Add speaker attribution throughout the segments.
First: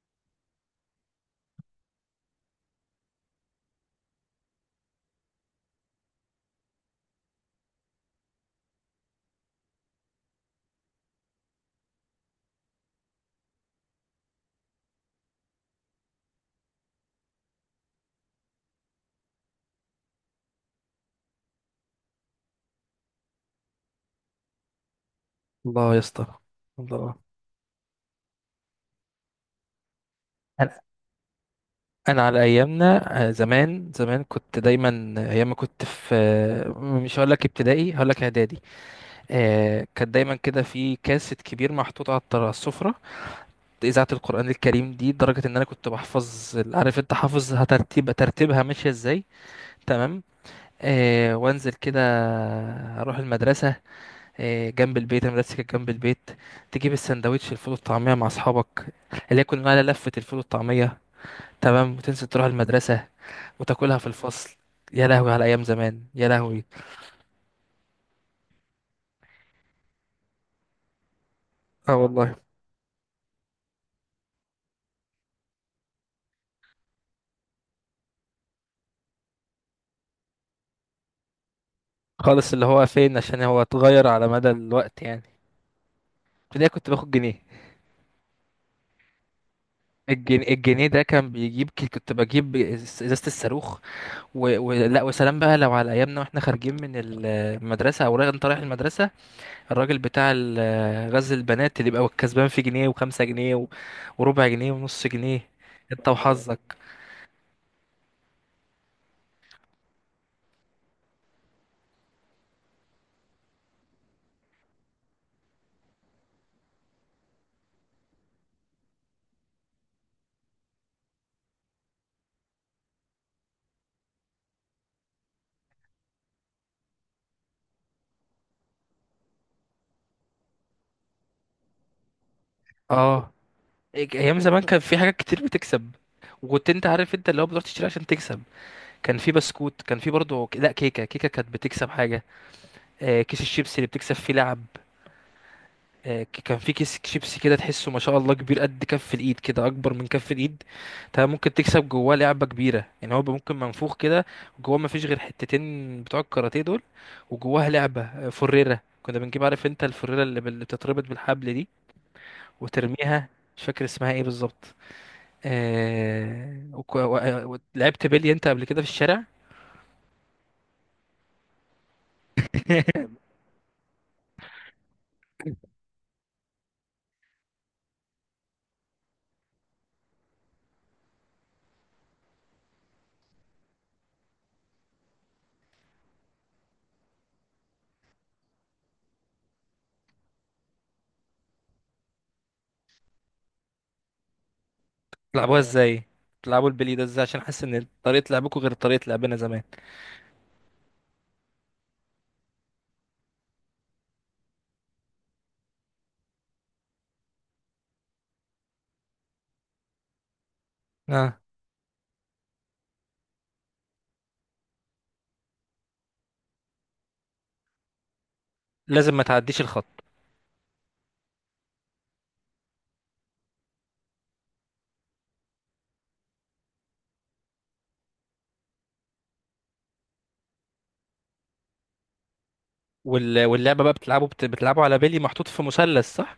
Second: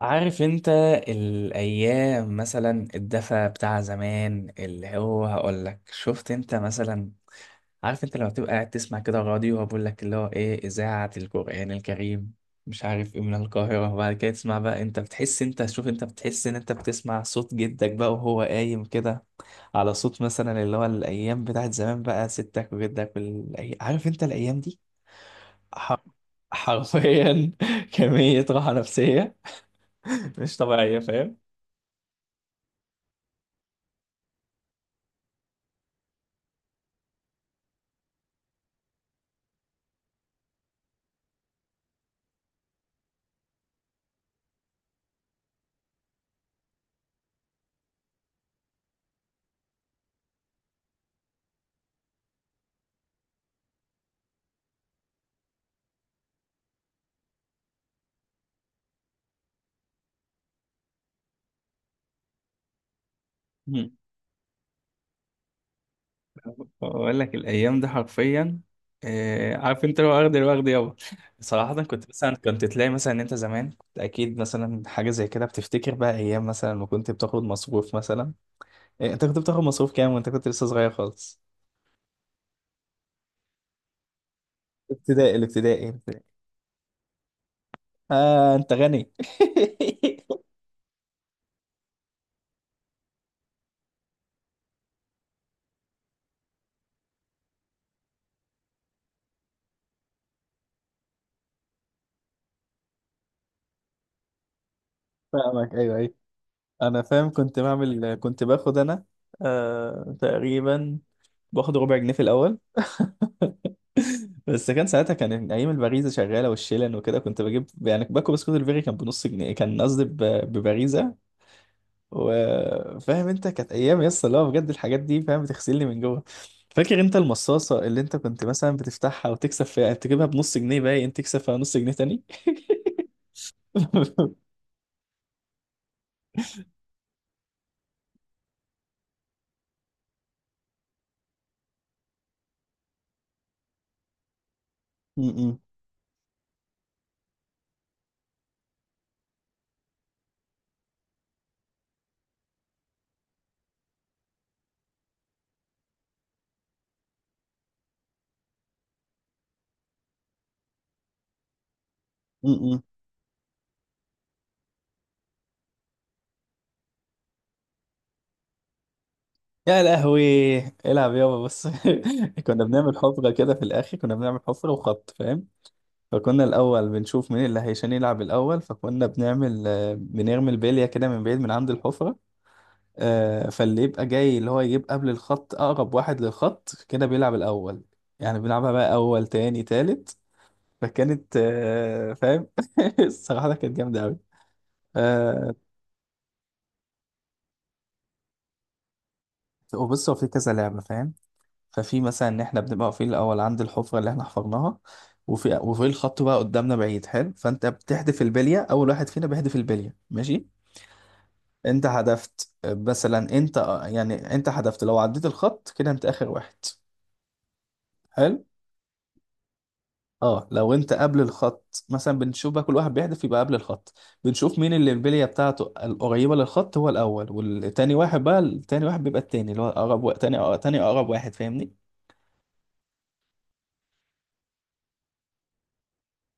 Speaker 1: عارف انت الايام مثلا الدفى بتاع زمان اللي هو هقول لك شفت انت مثلا. عارف انت لما بتبقى قاعد تسمع كده راديو وبقول لك اللي هو ايه اذاعة القرآن الكريم مش عارف ايه من القاهرة. وبعد كده تسمع بقى، انت بتحس، انت شوف، انت بتحس ان انت بتسمع صوت جدك بقى وهو قايم كده على صوت مثلا اللي هو الايام بتاعت زمان بقى، ستك وجدك عارف انت الايام دي.
Speaker 2: الله يا
Speaker 1: حر-
Speaker 2: اسطى. الله.
Speaker 1: حرفيا كمية راحة نفسية مش
Speaker 2: انا
Speaker 1: طبيعية فاهم.
Speaker 2: أنا على ايامنا. زمان زمان كنت دايما، ايام ما كنت في مش هقول لك ابتدائي، هقول لك اعدادي. كان دايما كده في كاسيت كبير محطوط على السفره. اذاعه القران الكريم دي، لدرجه ان انا كنت بحفظ عارف انت حافظ ترتيبها ماشيه ازاي؟ تمام. وانزل كده اروح المدرسه. جنب البيت، المدرسه كانت جنب البيت. تجيب السندوتش الفول والطعميه مع اصحابك، اللي هي كنا بنقول عليها لفه الفول والطعميه. تمام، وتنزل تروح المدرسة
Speaker 1: مم.
Speaker 2: وتاكلها في الفصل. يا لهوي على أيام زمان، يا لهوي.
Speaker 1: بقول لك الايام دي حرفيا. عارف انت لو واخد الوقت يابا. صراحه
Speaker 2: اه
Speaker 1: كنت مثلا،
Speaker 2: والله.
Speaker 1: كنت تلاقي مثلا ان انت زمان كنت اكيد مثلا حاجه زي كده بتفتكر بقى ايام مثلا ما كنت بتاخد مصروف مثلا. إيه، انت كنت بتاخد مصروف كام وانت كنت لسه صغير خالص؟
Speaker 2: خالص، اللي هو فين؟ عشان هو اتغير على مدى الوقت يعني.
Speaker 1: ابتدائي الابتدائي الابتدائي.
Speaker 2: ابتدائي كنت باخد جنيه.
Speaker 1: اه انت غني
Speaker 2: الجنيه ده كان بيجيب كنت بجيب ازازة الصاروخ. لا، وسلام بقى لو على ايامنا واحنا خارجين من المدرسة، او رايح انت رايح المدرسة. الراجل بتاع غزل البنات، اللي بيبقى كسبان في جنيه وخمسة جنيه وربع جنيه ونص جنيه.
Speaker 1: فاهمك، ايوه
Speaker 2: انت
Speaker 1: أيوه.
Speaker 2: وحظك.
Speaker 1: انا فاهم، كنت باخد انا. آه تقريبا، باخد ربع جنيه في الاول بس كان ساعتها، كان ايام الباريزا شغاله والشيلن وكده، كنت بجيب يعني باكو بسكوت الفيري، كان بنص جنيه. كان قصدي بباريزا. وفاهم انت كانت ايام يس اللي هو بجد الحاجات دي فاهم بتغسلني من جوه. فاكر انت المصاصه اللي انت كنت مثلا بتفتحها وتكسب فيها، تجيبها بنص جنيه باين تكسب فيها نص جنيه تاني.
Speaker 2: اه، ايام زمان كان في حاجات كتير بتكسب. وكنت، انت عارف انت اللي هو بتروح تشتري عشان تكسب. كان في بسكوت، كان في برضه، لا، كيكه كيكه كانت بتكسب حاجه. كيس الشيبسي اللي بتكسب فيه لعب.
Speaker 1: م- م-
Speaker 2: كان في كيس شيبسي كده، تحسه ما شاء الله كبير قد كف الايد، كده اكبر من كف الايد. تمام، ممكن تكسب جواه لعبه كبيره، يعني هو ممكن منفوخ كده. جواه ما فيش غير حتتين بتوع الكاراتيه دول. وجواها لعبه، فريره كنا بنجيب، عارف انت الفريره اللي بتتربط بالحبل دي
Speaker 1: م.
Speaker 2: وترميها. مش فاكر اسمها ايه بالظبط. لعبت بيلي انت قبل كده في الشارع؟
Speaker 1: يا لهوي العب يابا بص. كنا بنعمل حفرة كده في الآخر، كنا بنعمل حفرة وخط فاهم. فكنا الأول بنشوف مين اللي هيشان يلعب الأول، فكنا بنعمل، بنرمي البلية كده من بعيد من عند الحفرة. فاللي يبقى جاي اللي هو يجيب قبل الخط، أقرب واحد للخط كده بيلعب الأول. يعني بنلعبها بقى أول تاني تالت. فكانت، فاهم. الصراحة كانت جامدة أوي. آه،
Speaker 2: بتلعبوها ازاي؟ بتلعبوا البيلي ده ازاي؟ عشان حاسس ان طريقه لعبكم غير طريقه لعبنا زمان.
Speaker 1: وبص، هو في كذا لعبة فاهم. ففي مثلا ان احنا بنبقى واقفين الاول عند الحفره اللي احنا حفرناها. وفي الخط بقى قدامنا بعيد، حلو، فانت بتحدف البليه، اول واحد فينا بيحدف البليه ماشي.
Speaker 2: اه.
Speaker 1: انت حدفت، مثلا انت، يعني انت حدفت لو عديت الخط كده انت اخر واحد. حلو.
Speaker 2: لازم ما تعديش الخط.
Speaker 1: اه لو انت قبل الخط مثلا، بنشوف بقى كل واحد بيحدف يبقى قبل الخط. بنشوف مين اللي البليه بتاعته القريبه للخط، هو الاول، والتاني واحد بقى، التاني واحد بيبقى التاني اللي هو اقرب تاني اقرب واحد فاهمني.
Speaker 2: واللعبه بقى، بتلعبوا على بيلي محطوط في مثلث، صح؟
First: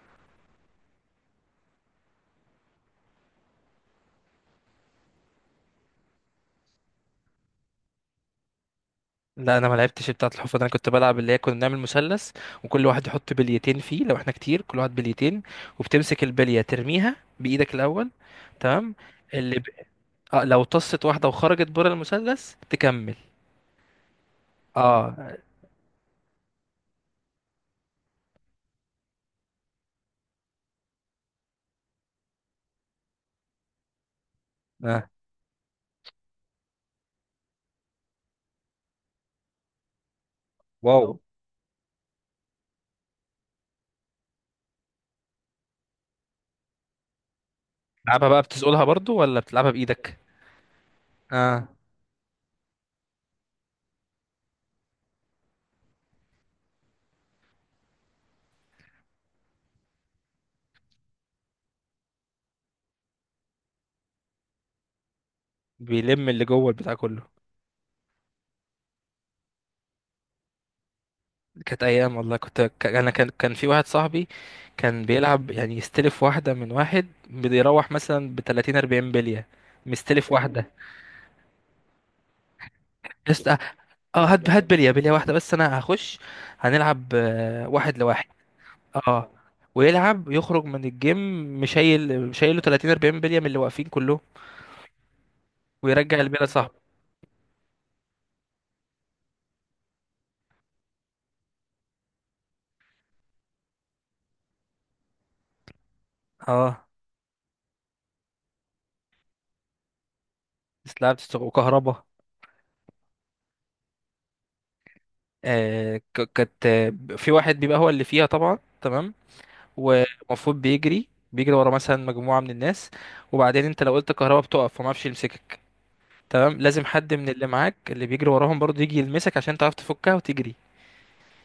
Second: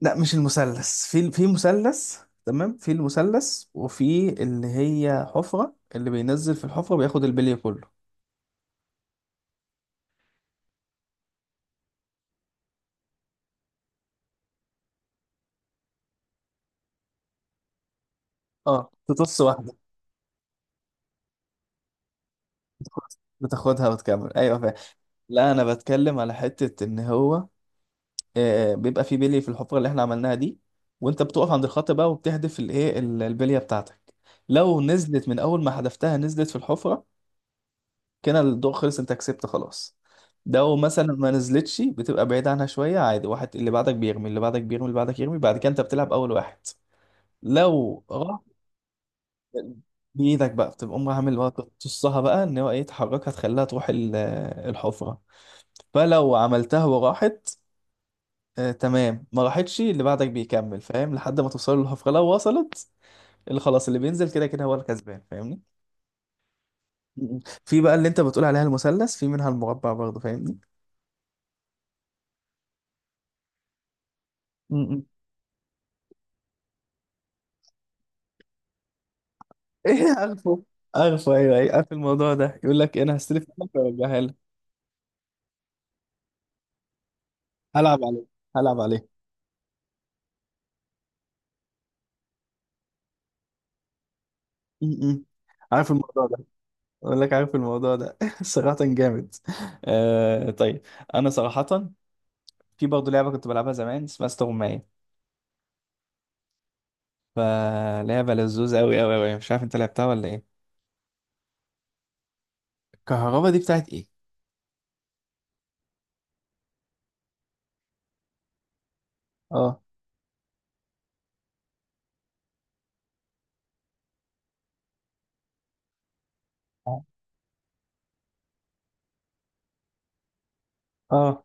Speaker 1: لا مش المثلث، في مثلث. تمام، في المثلث وفي اللي هي حفرة، اللي بينزل في الحفرة بياخد البلي كله.
Speaker 2: لا، انا ما لعبتش بتاعه الحفره ده. انا كنت بلعب، اللي هي كنا بنعمل مثلث، وكل واحد يحط بليتين فيه، لو احنا كتير كل واحد بليتين. وبتمسك البليه ترميها بايدك الاول.
Speaker 1: اه
Speaker 2: تمام.
Speaker 1: تطص
Speaker 2: اللي ب...
Speaker 1: واحدة.
Speaker 2: آه لو طست واحده وخرجت بره المثلث
Speaker 1: بتاخد-
Speaker 2: تكمل.
Speaker 1: بتاخدها وتكمل ايوه فاهم.
Speaker 2: اه.
Speaker 1: لا انا بتكلم على حتة ان هو بيبقى في بلي في الحفرة اللي احنا عملناها دي. وانت بتقف عند الخط بقى وبتحدف الايه البلية بتاعتك. لو
Speaker 2: اه،
Speaker 1: نزلت من اول ما حدفتها نزلت في الحفرة، كده الضوء خلص، انت كسبت خلاص. لو مثلا
Speaker 2: واو.
Speaker 1: ما نزلتش، بتبقى بعيد عنها شويه عادي، واحد اللي بعدك بيرمي، اللي بعدك بيرمي، اللي بعدك يرمي، بعد كده انت بتلعب اول واحد لو
Speaker 2: بتلعبها
Speaker 1: راح.
Speaker 2: بقى بتسقلها برضو، ولا بتلعبها بايدك؟
Speaker 1: بايدك بقى، بتبقى امها عامل بقى،
Speaker 2: اه.
Speaker 1: تقصها بقى ان هو ايه، تحركها تخليها تروح الحفره. فلو عملتها وراحت، آه تمام. ما راحتش، اللي بعدك بيكمل فاهم، لحد ما توصل للحفره. لو وصلت، اللي خلاص اللي بينزل كده كده هو الكسبان فاهمني.
Speaker 2: بيلم اللي جوه البتاع كله.
Speaker 1: م. في بقى اللي انت بتقول عليها المثلث، في منها المربع برضه فاهمني.
Speaker 2: كانت ايام والله، انا كان في واحد صاحبي.
Speaker 1: م-
Speaker 2: كان
Speaker 1: م.
Speaker 2: بيلعب يعني، يستلف واحده من واحد، بيروح مثلا ب 30 40 بليه،
Speaker 1: ايه
Speaker 2: مستلف
Speaker 1: عارفه.
Speaker 2: واحده.
Speaker 1: عارفه ايوه ايوه، عارف الموضوع ده، يقول لك انا هستلف
Speaker 2: اه.
Speaker 1: منك وارجعها لك.
Speaker 2: هات هات بليه، بليه واحده بس، انا هخش. هنلعب واحد
Speaker 1: هلعب عليه،
Speaker 2: لواحد.
Speaker 1: هلعب عليه.
Speaker 2: اه. ويلعب يخرج من الجيم. مشايله 30 40 بليه من اللي واقفين كلهم.
Speaker 1: م- م. عارف
Speaker 2: ويرجع
Speaker 1: الموضوع ده.
Speaker 2: البليه صاحبه.
Speaker 1: اقول لك عارف الموضوع ده صراحة جامد. آه طيب. انا صراحة في برضه لعبة كنت بلعبها زمان اسمها استغماية،
Speaker 2: اه.
Speaker 1: فلعبة لذوذة قوي قوي قوي. مش عارف انت لعبتها ولا ايه؟
Speaker 2: بس لعبت وكهربا.
Speaker 1: الكهربا دي بتاعت ايه؟
Speaker 2: كانت، في واحد بيبقى هو اللي فيها، طبعا تمام.
Speaker 1: اه.
Speaker 2: ومفروض بيجري ورا مثلا مجموعة من الناس. وبعدين انت لو قلت كهربا بتقف، فما اعرفش يمسكك. تمام، لازم حد من اللي معاك، اللي بيجري وراهم برضه، يجي يلمسك عشان تعرف تفكها وتجري.
Speaker 1: اه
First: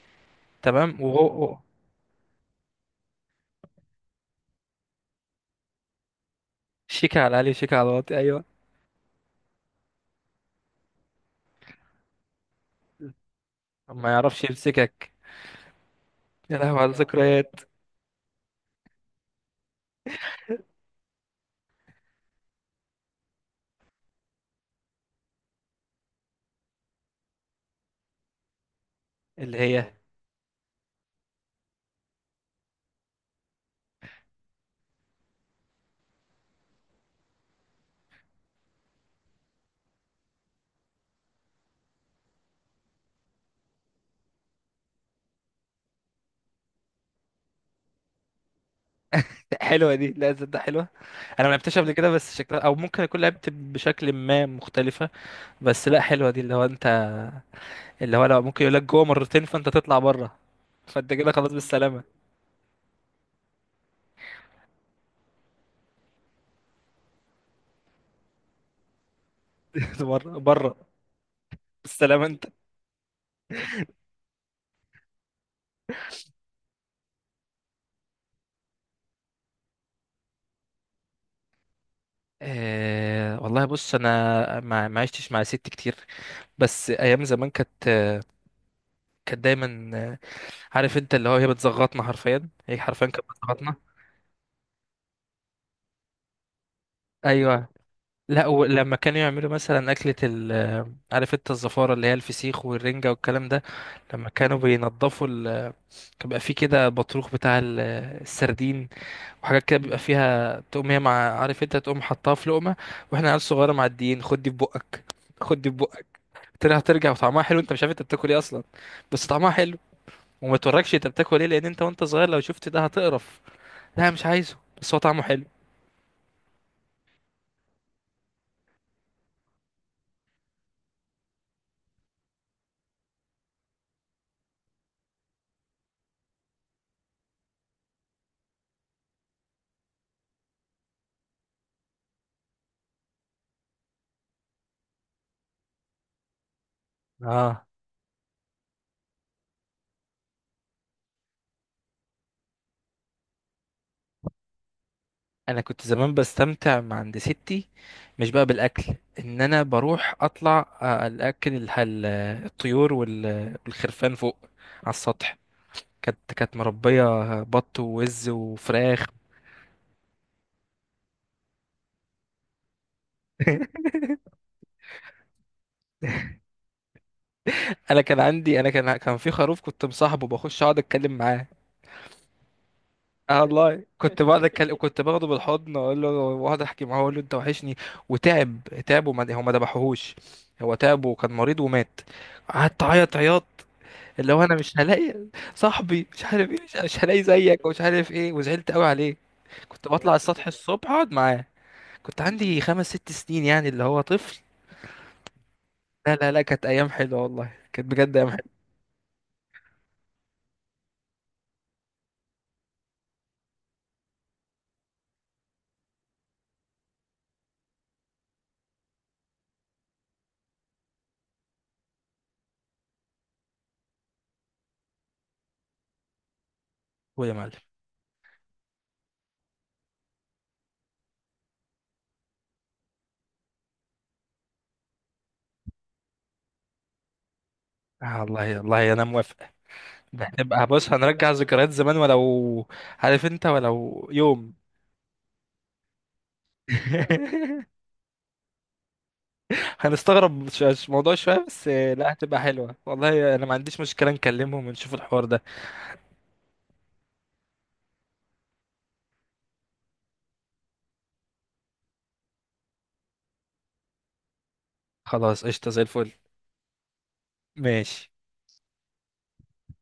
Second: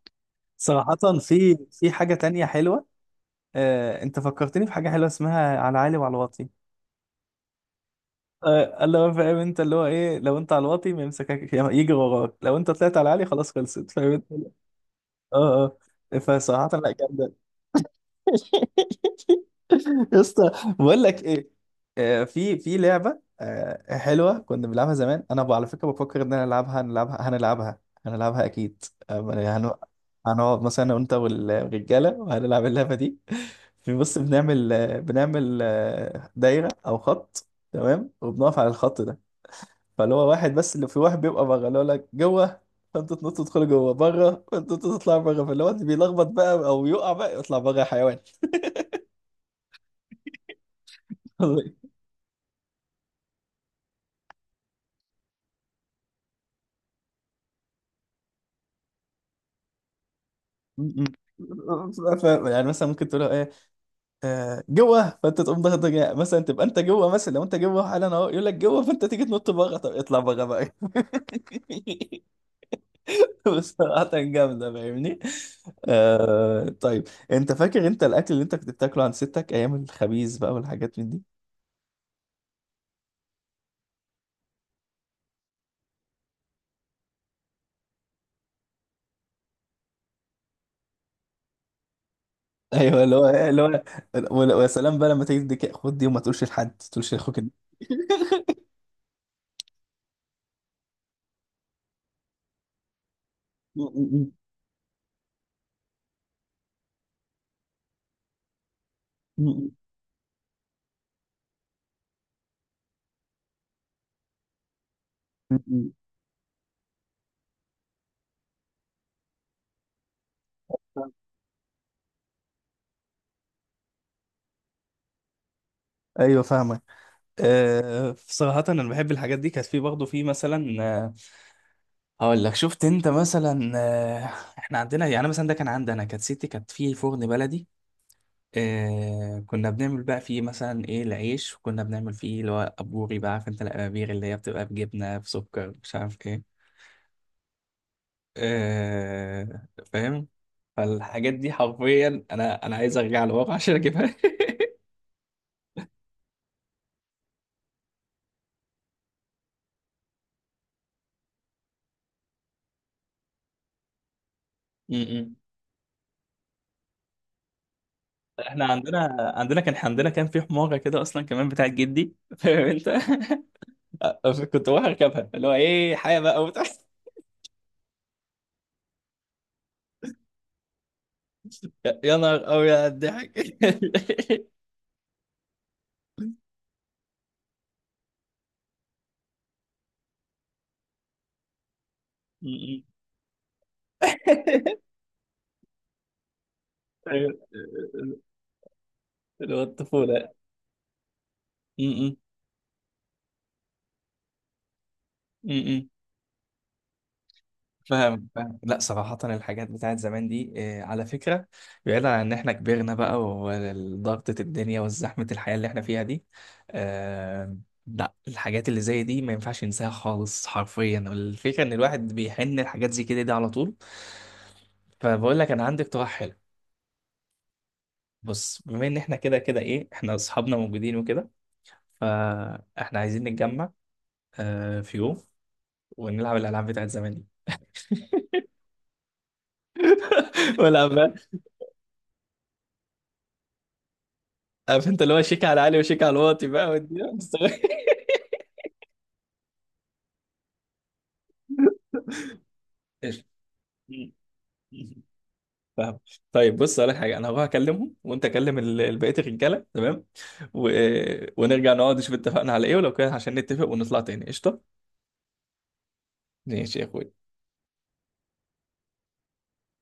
Speaker 1: صراحة
Speaker 2: تمام.
Speaker 1: في في حاجة تانية حلوة. انت فكرتني في حاجة حلوة اسمها على عالي وعلى واطي.
Speaker 2: شيكة على العالي، وشيكة على الواطي، ايوه.
Speaker 1: اللي هو فاهم انت اللي هو ايه، لو انت على الواطي ما يمسكك، يجري وراك، لو انت طلعت على العالي خلاص خلصت فاهم
Speaker 2: ما
Speaker 1: انت.
Speaker 2: يعرفش يمسكك.
Speaker 1: اه. اه
Speaker 2: يا
Speaker 1: فصراحة
Speaker 2: لهوي
Speaker 1: لا
Speaker 2: على
Speaker 1: جامدة.
Speaker 2: الذكريات.
Speaker 1: يا اسطى، بقول لك ايه. في في لعبة، حلوة كنا بنلعبها زمان، انا على فكرة بفكر ان انا العبها، هنلعبها اكيد.
Speaker 2: اللي
Speaker 1: يعني
Speaker 2: هي
Speaker 1: هنقعد مثلا انا وانت والرجالة وهنلعب اللعبة دي. في بص بنعمل دايرة او خط. تمام وبنقف على الخط ده. فاللي هو واحد بس، اللي في واحد بيبقى بره، اللي هو لك جوه. فانتوا تنطوا تدخلوا جوه بره، فانتوا تطلعوا بره، فاللي هو اللي بيلخبط بقى او يقع بقى يطلع بره يا حيوان.
Speaker 2: حلوة دي. لا، ده حلوة. انا ما
Speaker 1: م-
Speaker 2: لعبتهاش قبل كده، بس شكلها، او ممكن اكون لعبت بشكل ما مختلفة. بس لا، حلوة دي، اللي هو انت، اللي هو لو ممكن يقول لك جوه مرتين فانت تطلع بره.
Speaker 1: م.
Speaker 2: فانت كده خلاص، بالسلامه.
Speaker 1: يعني مثلا ممكن تقول له ايه؟ جوه، فانت تقوم ضغط، مثلا تبقى انت جوه، مثلا لو انت جوه حالا اهو يقول لك جوه فانت تيجي تنط بره، طب اطلع
Speaker 2: بره
Speaker 1: بره
Speaker 2: بره.
Speaker 1: بقى.
Speaker 2: بالسلامه انت.
Speaker 1: بصراحة جامدة فاهمني. آه طيب. انت فاكر انت الاكل اللي انت كنت بتاكله عند ستك ايام الخبيز بقى والحاجات من دي.
Speaker 2: أه والله، بص انا ما عشتش مع ست كتير. بس ايام زمان كانت دايما، عارف انت اللي هو، هي بتزغطنا حرفيا، هي
Speaker 1: ايوه
Speaker 2: حرفيا
Speaker 1: اللي هو
Speaker 2: كانت
Speaker 1: اللي هو
Speaker 2: بتزغطنا.
Speaker 1: ويا سلام بقى لما تيجي تديك خد دي وما تقولش لحد، ما تقولش لاخوك
Speaker 2: ايوه. لا، ولما كانوا يعملوا مثلا اكله ال آه، عارف انت الزفاره، اللي هي الفسيخ والرنجه والكلام ده. لما كانوا بينضفوا كان بيبقى فيه كده بطروخ بتاع السردين. وحاجات كده بيبقى فيها، تقوم هي مع، عارف انت، تقوم حطها في لقمه. واحنا عيال صغيره معديين، خد دي في بقك، خد دي في بقك. ترى هترجع، وطعمها حلو، انت مش عارف انت بتاكل ايه اصلا، بس طعمها حلو. وما توركش انت بتاكل ايه، لان انت وانت صغير لو شفت ده هتقرف. لا مش عايزه، بس هو طعمه حلو.
Speaker 1: ايوه فاهمك. أه صراحة انا بحب الحاجات دي. كانت في برضه، في مثلا، هقول لك شفت انت مثلا، احنا عندنا يعني مثلا، ده كان عندي انا، كانت ستي كانت في فرن بلدي. أه كنا بنعمل بقى فيه مثلا ايه، العيش، وكنا بنعمل فيه اللي هو ابوري بقى، عارف انت الابابير اللي هي بتبقى بجبنة بسكر مش عارف إيه.
Speaker 2: اه،
Speaker 1: آه فاهم. فالحاجات دي حرفيا، انا عايز ارجع لورا عشان اجيبها
Speaker 2: انا كنت زمان بستمتع مع عند ستي، مش بقى بالاكل. ان انا بروح اطلع الطيور والخرفان فوق على
Speaker 1: م-م.
Speaker 2: السطح. كانت مربيه بط ووز
Speaker 1: احنا
Speaker 2: وفراخ.
Speaker 1: عندنا كان عندنا، كان في حماره كده اصلا كمان بتاعت جدي فاهم انت كنت بروح اركبها اللي هو ايه حاجه بقى وبتاع
Speaker 2: انا كان عندي انا كان كان في خروف كنت مصاحبه، بخش اقعد اتكلم معاه.
Speaker 1: يا نهار أوي على
Speaker 2: اه
Speaker 1: الضحك.
Speaker 2: والله، كنت بقعد اتكلم، كنت باخده بالحضن، اقول له، واقعد احكي معاه، اقول له انت وحشني. وتعب تعب، وما هو ما ذبحوهوش. هو تعب وكان مريض ومات.
Speaker 1: م-م.
Speaker 2: قعدت اعيط عياط. اللي هو انا مش هلاقي صاحبي، مش عارف ايه، مش هلاقي زيك، ومش عارف ايه، وزعلت قوي عليه.
Speaker 1: اللي هو
Speaker 2: كنت بطلع
Speaker 1: الطفوله.
Speaker 2: السطح الصبح اقعد معاه.
Speaker 1: م-م.
Speaker 2: كنت عندي خمس ست سنين يعني، اللي هو طفل.
Speaker 1: م-م.
Speaker 2: لا لا لا، كانت ايام حلوه والله، كانت بجد
Speaker 1: فاهم
Speaker 2: ايام حلوه.
Speaker 1: فاهم. لا صراحة الحاجات بتاعت زمان دي، على فكرة بعيدا عن ان احنا كبرنا بقى وضغطة الدنيا وزحمة الحياة اللي احنا فيها دي، آه، لا الحاجات اللي زي دي ما ينفعش ينساها خالص حرفيا. الفكرة ان الواحد بيحن الحاجات زي كده دي على طول. فبقول لك انا عندي اقتراح حلو.
Speaker 2: ويا معلم.
Speaker 1: بص، بما ان احنا كده كده ايه، احنا اصحابنا موجودين وكده، فاحنا عايزين نتجمع في يوم ونلعب الالعاب بتاعت زمان دي.
Speaker 2: آه والله، والله انا موافق. ده هنبقى، بص
Speaker 1: والعب.
Speaker 2: هنرجع ذكريات زمان، ولو عارف انت، ولو يوم.
Speaker 1: عارف انت اللي هو شيك على علي وشيك على الواطي بقى والدنيا مستوية.
Speaker 2: هنستغرب موضوع شوية، بس لا هتبقى حلوة
Speaker 1: قشطة.
Speaker 2: والله، انا ما عنديش مشكلة نكلمهم ونشوف الحوار ده.
Speaker 1: فاهم. طيب بص اقول لك حاجه، انا هروح اكلمهم وانت كلم بقيه الرجاله تمام. و... ونرجع نقعد نشوف اتفقنا على ايه ولو كده، عشان نتفق ونطلع تاني. قشطه.
Speaker 2: خلاص، قشطة زي الفل.
Speaker 1: ماشي يا اخوي.
Speaker 2: ماشي.